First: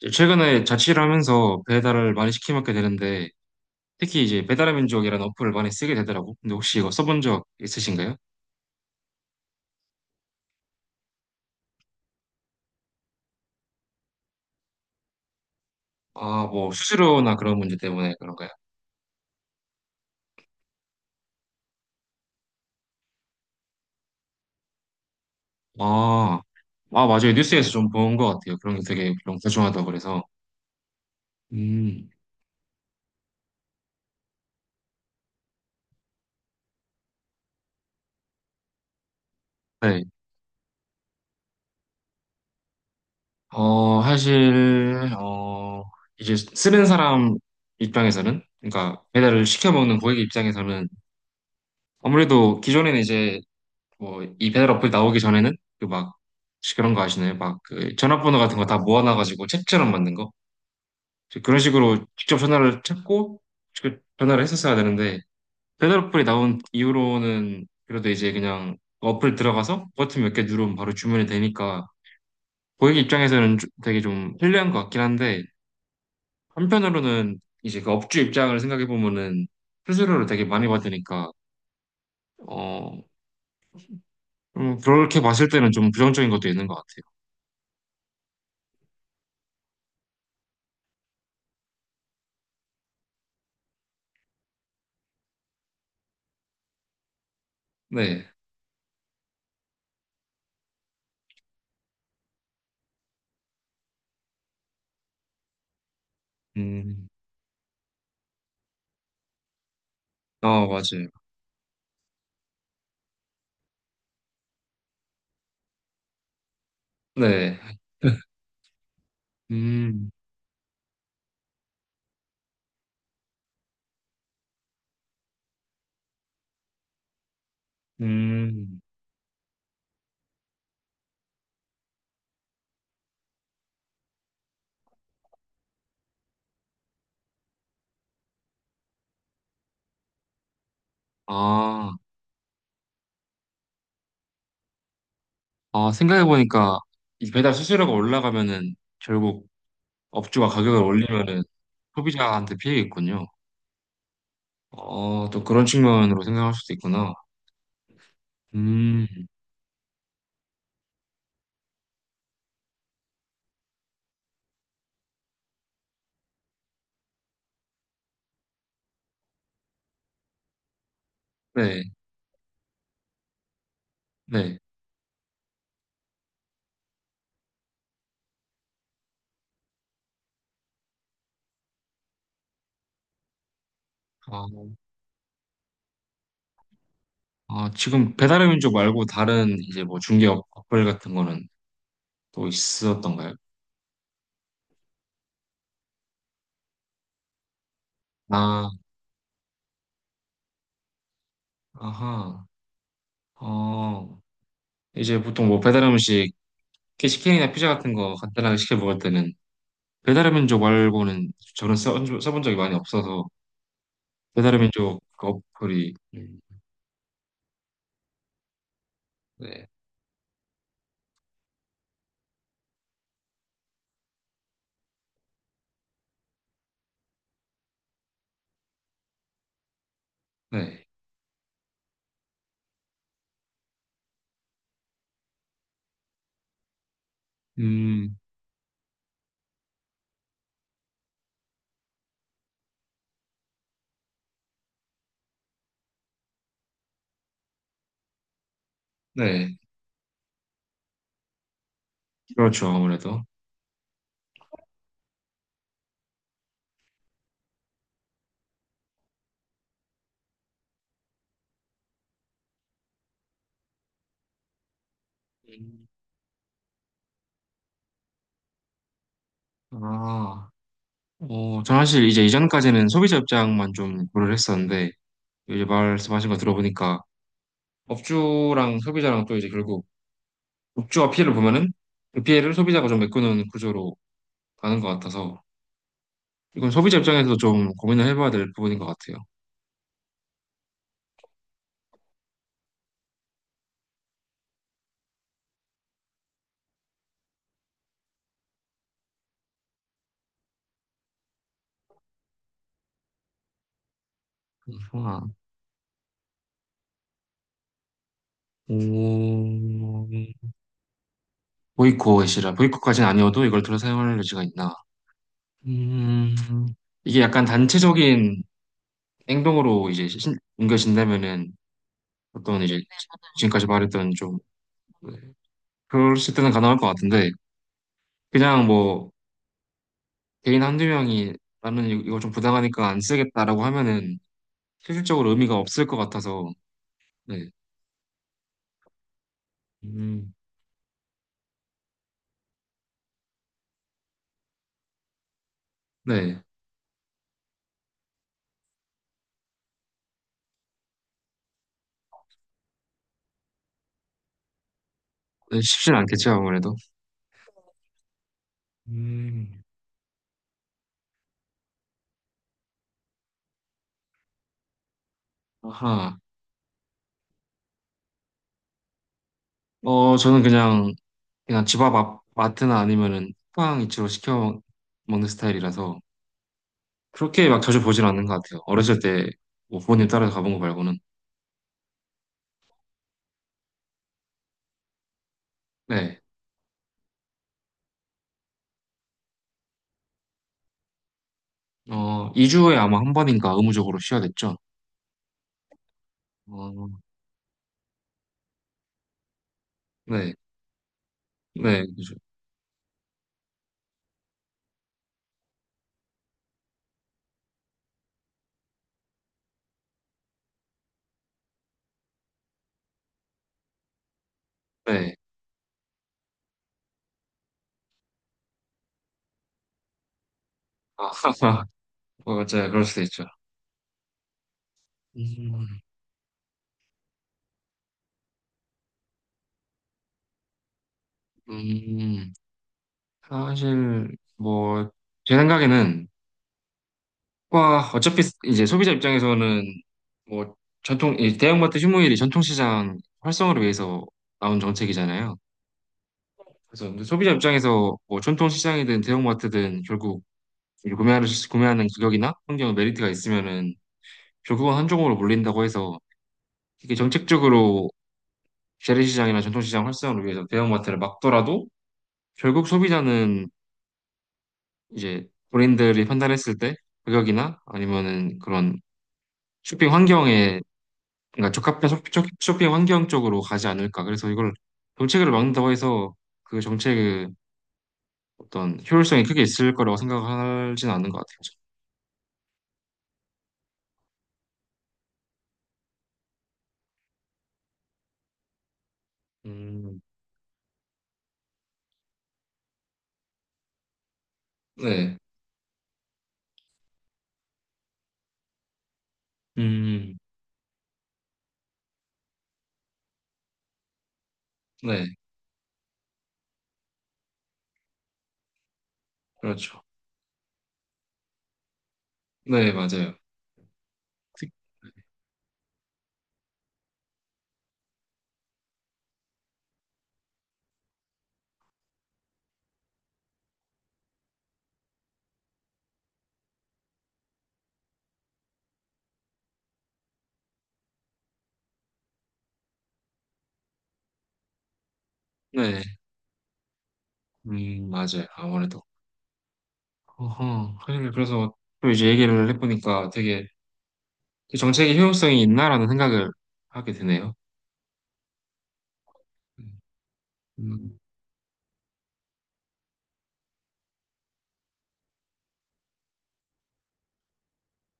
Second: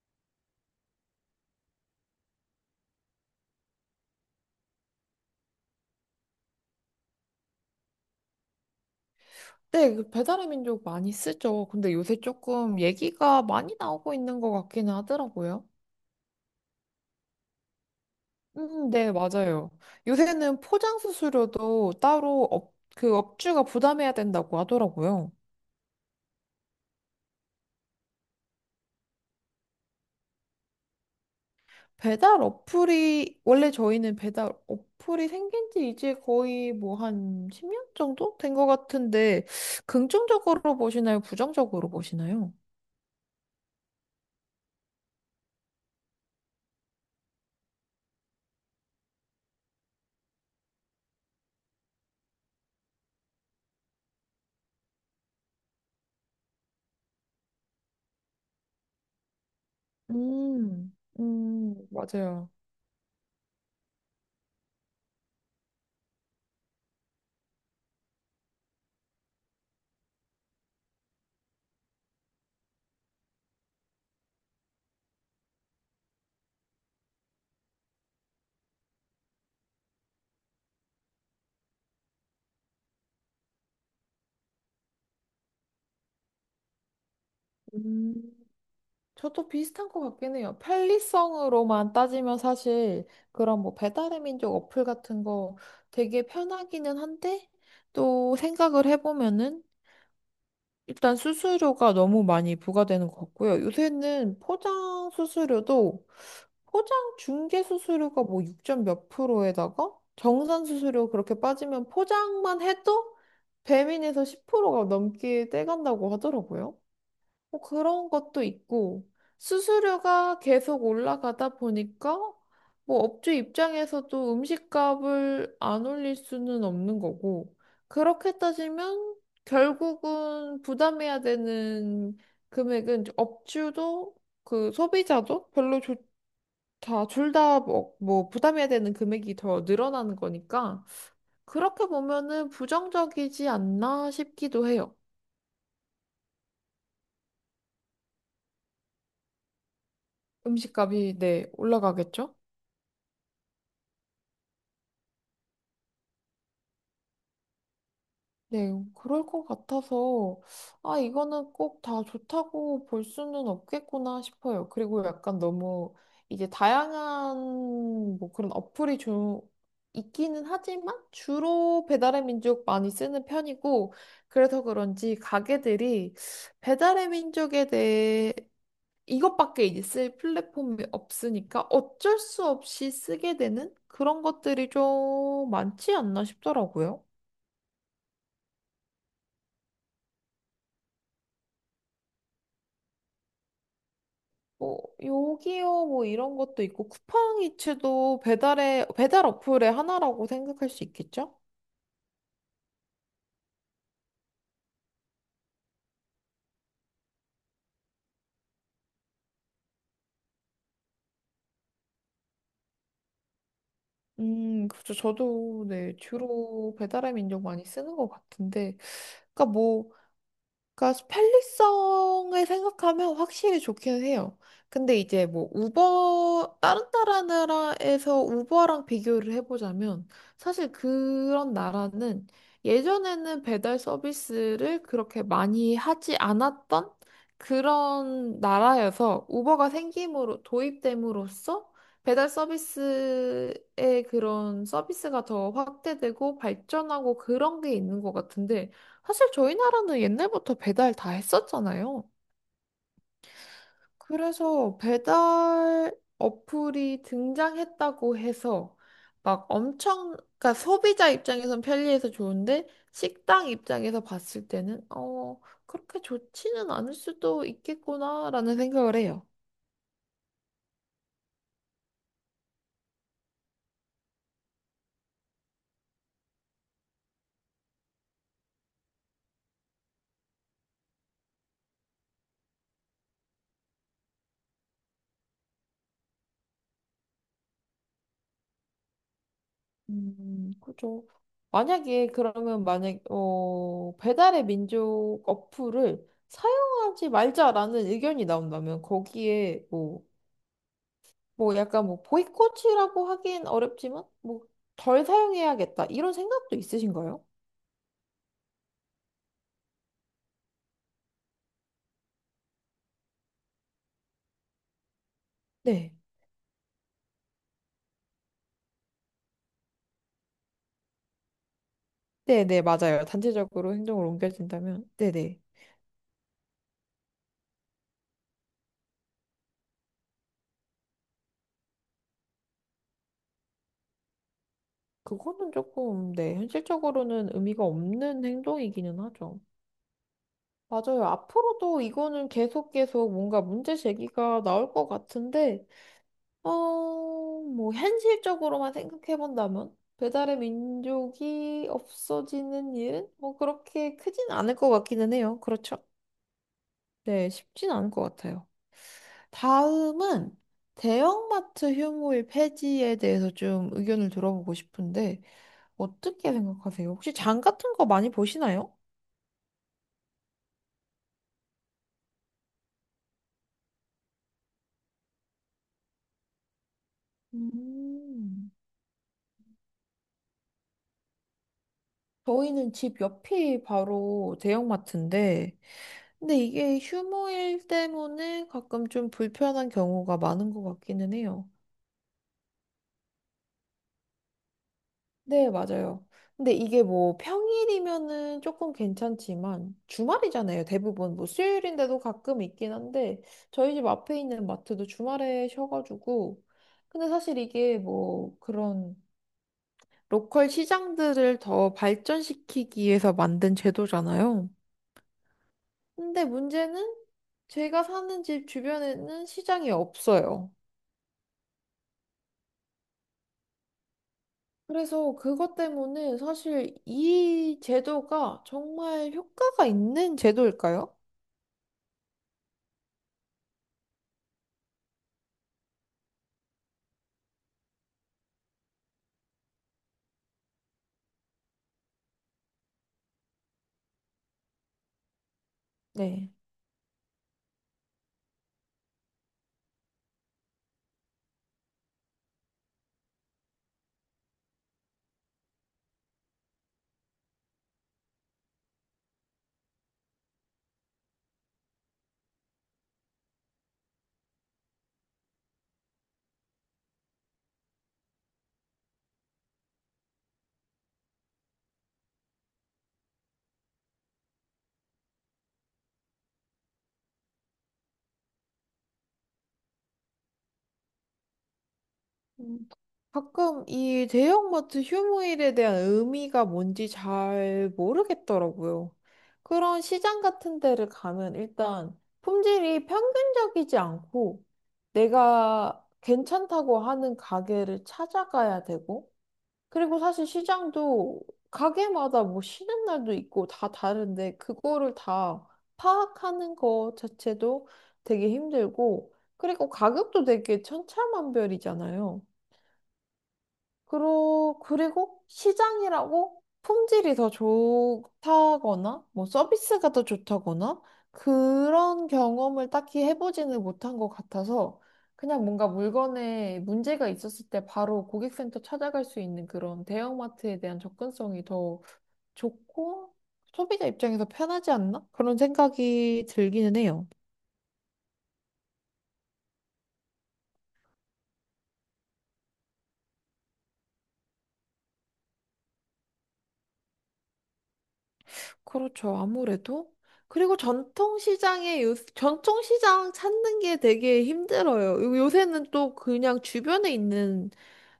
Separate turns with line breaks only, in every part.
이제 최근에 자취를 하면서 배달을 많이 시켜 먹게 되는데 특히 이제 배달의 민족이라는 어플을 많이 쓰게 되더라고. 근데 혹시 이거 써본 적 있으신가요?
네, 그 배달의 민족 많이 쓰죠. 근데 요새 조금 얘기가 많이 나오고 있는 것 같기는 하더라고요.
아, 뭐 수수료나 그런 문제 때문에 그런가요?
네, 맞아요. 요새는 포장 수수료도 따로 그 업주가 부담해야 된다고 하더라고요.
아, 아 맞아요. 뉴스에서 좀 본 것 같아요. 그런 게 되게 좀 소중하다고 그래서. 음,
배달 어플이, 원래 저희는 배달 어플이 생긴 지 이제 거의 뭐 한 10년 정도 된 것 같은데,
네.
긍정적으로 보시나요? 부정적으로 보시나요?
사실 이제 쓰는 사람 입장에서는, 그러니까 배달을 시켜 먹는 고객 입장에서는 아무래도 기존에는 이제 뭐이 배달 어플 나오기 전에는 그 막 그런 거 아시나요? 막 그 전화번호 같은 거 다 모아놔가지고 책처럼 만든 거.
음,
그런 식으로 직접
맞아요.
전화를 찾고 직접 전화를 했었어야 되는데, 배달 어플이 나온 이후로는 그래도 이제 그냥 어플 들어가서 버튼 몇 개 누르면 바로 주문이 되니까 고객 입장에서는 되게 좀 편리한 것 같긴 한데, 한편으로는 이제 그 업주 입장을 생각해 보면은 수수료를 되게 많이 받으니까, 어 그렇게 봤을 때는 좀 부정적인 것도 있는 것 같아요.
음. 저도 비슷한 것 같긴 해요. 편리성으로만 따지면 사실 그런 뭐 배달의 민족 어플 같은 거 되게 편하기는 한데
네.
또 생각을 해보면은 일단 수수료가 너무 많이 부과되는 것 같고요. 요새는 포장 수수료도 포장
음.
중개 수수료가 뭐 6점 몇 프로에다가
어,
정산
맞아요.
수수료 그렇게 빠지면 포장만 해도 배민에서 10%가 넘게 떼간다고 하더라고요.
네.
뭐 그런 것도 있고,
음,
수수료가 계속 올라가다 보니까, 뭐 업주 입장에서도 음식값을 안 올릴 수는 없는 거고, 그렇게
음.
따지면 결국은 부담해야 되는 금액은 업주도 그 소비자도 별로 좋 다, 둘 다, 뭐, 부담해야 되는 금액이 더 늘어나는 거니까, 그렇게
아,
보면은 부정적이지 않나 싶기도 해요.
아, 생각해보니까 이 배달 수수료가 올라가면은, 결국 업주가 가격을
음식값이,
올리면은
네, 올라가겠죠?
소비자한테 피해겠군요. 어, 또 그런 측면으로 생각할 수도 있구나.
네,
음,
그럴 것 같아서, 아, 이거는 꼭 다 좋다고 볼 수는 없겠구나 싶어요. 그리고 약간 너무 이제 다양한 뭐 그런 어플이 좀 있기는 하지만
네,
주로 배달의 민족 많이 쓰는 편이고,
네.
그래서 그런지 가게들이 배달의 민족에 대해 이것밖에 이제 쓸 플랫폼이 없으니까 어쩔 수 없이 쓰게 되는 그런
아,
것들이 좀 많지 않나 싶더라고요.
아, 지금 배달의 민족 말고 다른 이제 뭐 어플 같은 거는 또 있었던가요?
뭐 요기요 뭐 이런 것도 있고 쿠팡이츠도
아,
배달 어플의 하나라고 생각할 수 있겠죠?
아하. 어, 이제 보통 뭐 배달 음식, 시킨이나 피자 같은 거 간단하게 시켜 먹을 때는 배달의 민족 말고는 써본 적이 많이 없어서. 배달의
그렇죠.
민족 그
저도
어플이
네 주로 배달의 민족 많이 쓰는 것 같은데, 그러니까
네,
뭐 그러니까 편리성을 생각하면 확실히 좋기는 해요. 근데 이제 뭐 우버 다른 나라에서 우버랑 비교를 해보자면 사실
네,
그런 나라는 예전에는 배달 서비스를 그렇게 많이 하지 않았던
음,
그런 나라여서 우버가 생김으로 도입됨으로써 배달 서비스의 그런 서비스가 더 확대되고 발전하고 그런 게 있는 것 같은데 사실 저희
네,
나라는 옛날부터 배달 다 했었잖아요.
그렇죠 아무래도.
그래서 배달 어플이 등장했다고 해서 막 엄청, 그러니까 소비자 입장에선 편리해서 좋은데 식당 입장에서 봤을 때는
음.
그렇게 좋지는 않을 수도 있겠구나라는 생각을 해요.
아, 어, 저는 사실 이제 이전까지는 소비자 입장만 좀 고려를 했었는데 이제 말씀하신 거 들어보니까, 업주랑 소비자랑 또 이제 결국 업주가 피해를 보면은 그 피해를 소비자가 좀 메꾸는 구조로 가는 것 같아서, 이건 소비자 입장에서도 좀 고민을 해봐야 될 부분인 것 같아요.
그죠. 만약에 그러면 배달의 민족 어플을 사용하지 말자라는 의견이 나온다면 거기에 뭐 약간 뭐 보이콧이라고 하긴 어렵지만 뭐 덜
그렇구나.
사용해야겠다 이런 생각도 있으신가요?
오, 보이콧이라, 보이콧까지는 아니어도 이걸 들어 사용할 여지가 있나?
네.
음, 이게 약간 단체적인 행동으로 이제 옮겨진다면은 어떤
네네,
이제
맞아요.
지금까지
단체적으로 행동을
말했던 좀,
옮겨진다면.
네,
네네.
그럴 때는 가능할 것 같은데, 그냥 뭐 개인 한두 명이 나는 이거 좀 부당하니까 안 쓰겠다라고 하면은 실질적으로
그거는
의미가 없을 것
조금, 네,
같아서.
현실적으로는
네,
의미가 없는 행동이기는 하죠.
음,
맞아요. 앞으로도 이거는 계속 계속 뭔가 문제 제기가 나올 것 같은데,
네,
어, 뭐, 현실적으로만 생각해본다면, 배달의 민족이 없어지는 일은 뭐 그렇게 크진 않을 것 같기는 해요. 그렇죠?
쉽진 않겠죠 아무래도.
네, 쉽진 않을 것 같아요.
음,
다음은 대형마트 휴무일 폐지에 대해서 좀 의견을 들어보고 싶은데,
아하,
어떻게 생각하세요? 혹시 장 같은 거 많이 보시나요?
어 저는 그냥 그냥 집 앞 마트나 아니면은 쿠팡 이츠로 시켜 먹는 스타일이라서 그렇게 막 자주 보진 않는 것
음.
같아요. 어렸을 때 뭐 부모님 따라서 가본 거 말고는.
저희는 집 옆이 바로 대형마트인데,
네.
근데 이게 휴무일 때문에 가끔 좀 불편한 경우가 많은 것 같기는 해요.
어, 2주에 아마 한 번인가 의무적으로 쉬어야 됐죠.
네, 맞아요. 근데 이게
어,
뭐 평일이면은 조금 괜찮지만
네.
주말이잖아요. 대부분 뭐
네.
수요일인데도
그죠.
가끔 있긴 한데 저희 집 앞에 있는 마트도 주말에 쉬어가지고 근데 사실 이게 뭐 그런 로컬 시장들을 더 발전시키기 위해서 만든 제도잖아요.
네.
근데 문제는 제가 사는 집 주변에는 시장이 없어요.
아, 어, 맞아요. 그럴 수도 있죠.
그래서 그것
음,
때문에 사실 이 제도가 정말 효과가 있는 제도일까요?
음, 사실 뭐 제 생각에는 와 어차피 이제 소비자 입장에서는 뭐 전통 이 대형마트 휴무일이 전통시장 활성화를 위해서 나온 정책이잖아요.
네.
그래서, 근데 소비자 입장에서 뭐 전통 시장이든 대형마트든 결국 이 구매하는 가격이나 환경 메리트가 있으면은 결국은 한쪽으로 몰린다고 해서, 이게 정책적으로 재래시장이나 전통시장 활성화를 위해서 대형마트를 막더라도 결국 소비자는 이제 본인들이 판단했을 때 가격이나 아니면은 그런 쇼핑 환경에, 그러니까 적합한 쇼핑 환경 쪽으로 가지 않을까. 그래서 이걸 정책을 막는다고 해서 그 정책의 어떤 효율성이 크게 있을 거라고 생각하진 않는 것 같아요.
음, 가끔 이 대형마트 휴무일에 대한 의미가 뭔지 잘 모르겠더라고요. 그런
음,
시장 같은 데를 가면 일단 품질이 평균적이지 않고
네,
내가 괜찮다고 하는 가게를 찾아가야 되고 그리고
음,
사실 시장도 가게마다 뭐 쉬는 날도 있고 다 다른데 그거를
네,
다 파악하는 거 자체도 되게 힘들고 그리고
그렇죠.
가격도 되게 천차만별이잖아요.
네, 맞아요. 특-.
그리고 시장이라고 품질이 더 좋다거나, 뭐 서비스가 더 좋다거나, 그런 경험을 딱히 해보지는 못한 것 같아서, 그냥 뭔가 물건에 문제가 있었을 때 바로 고객센터 찾아갈 수 있는 그런 대형마트에 대한 접근성이 더 좋고, 소비자 입장에서 편하지 않나? 그런
네,
생각이 들기는 해요.
맞아요. 아무래도. 어허, 그래, 그래서 또 이제 얘기를 해보니까 되게 그 정책의 효용성이 있나라는 생각을 하게 되네요.
그렇죠. 아무래도. 그리고
음,
전통시장 찾는 게 되게 힘들어요. 요새는 또 그냥 주변에 있는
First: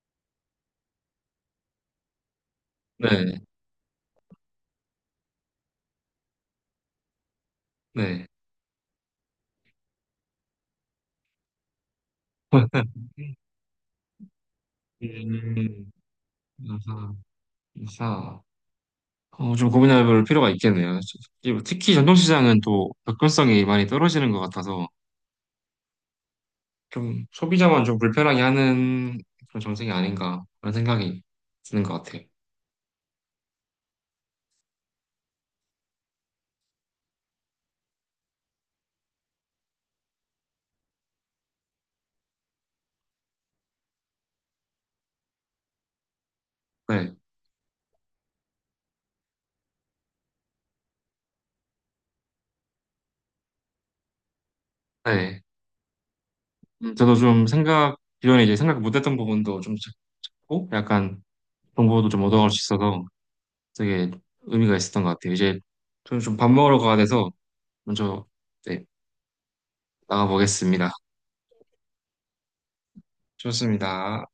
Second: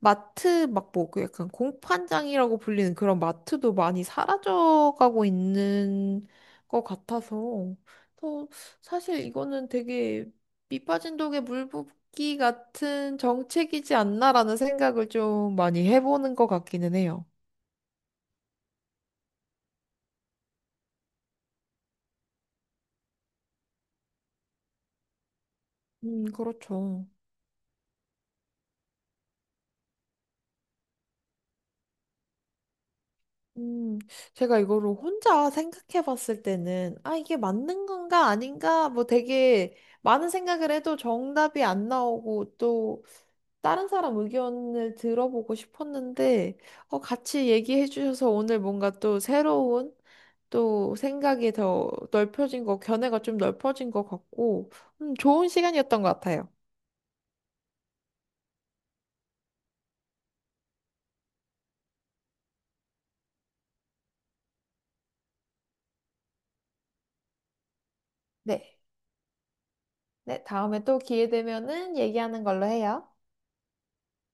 마트, 막 뭐, 그 약간 공판장이라고 불리는 그런
네,
마트도 많이 사라져가고 있는 것 같아서.
네.
또 사실 이거는 되게 밑 빠진 독에 물 붓기 같은 정책이지 않나라는 생각을 좀 많이
음,
해보는 것 같기는
아하,
해요.
아하. 어, 좀 고민해 볼 필요가 있겠네요. 특히 전통시장은 또 접근성이 많이 떨어지는 것 같아서
그렇죠.
좀 소비자만 좀 불편하게 하는 그런 정책이 아닌가 그런 생각이 드는 것 같아요.
음, 제가 이거를 혼자 생각해 봤을 때는, 아, 이게 맞는 건가 아닌가? 뭐 되게 많은 생각을 해도 정답이 안 나오고 또 다른 사람 의견을 들어보고 싶었는데,
네,
같이 얘기해 주셔서 오늘 뭔가 또 새로운 또 생각이 더 넓혀진 거, 견해가 좀 넓혀진 것 같고,
네.
좋은 시간이었던 것 같아요.
저도 좀 생각 기존에 이제 생각 못했던 부분도 좀 찾고 약간 정보도 좀 얻어갈 수 있어서 되게 의미가 있었던 것 같아요. 이제 저는 좀 밥 먹으러 가야 돼서 먼저,
네.
네,
네, 다음에
나가보겠습니다.
또 기회 되면은 얘기하는 걸로 해요.
좋습니다.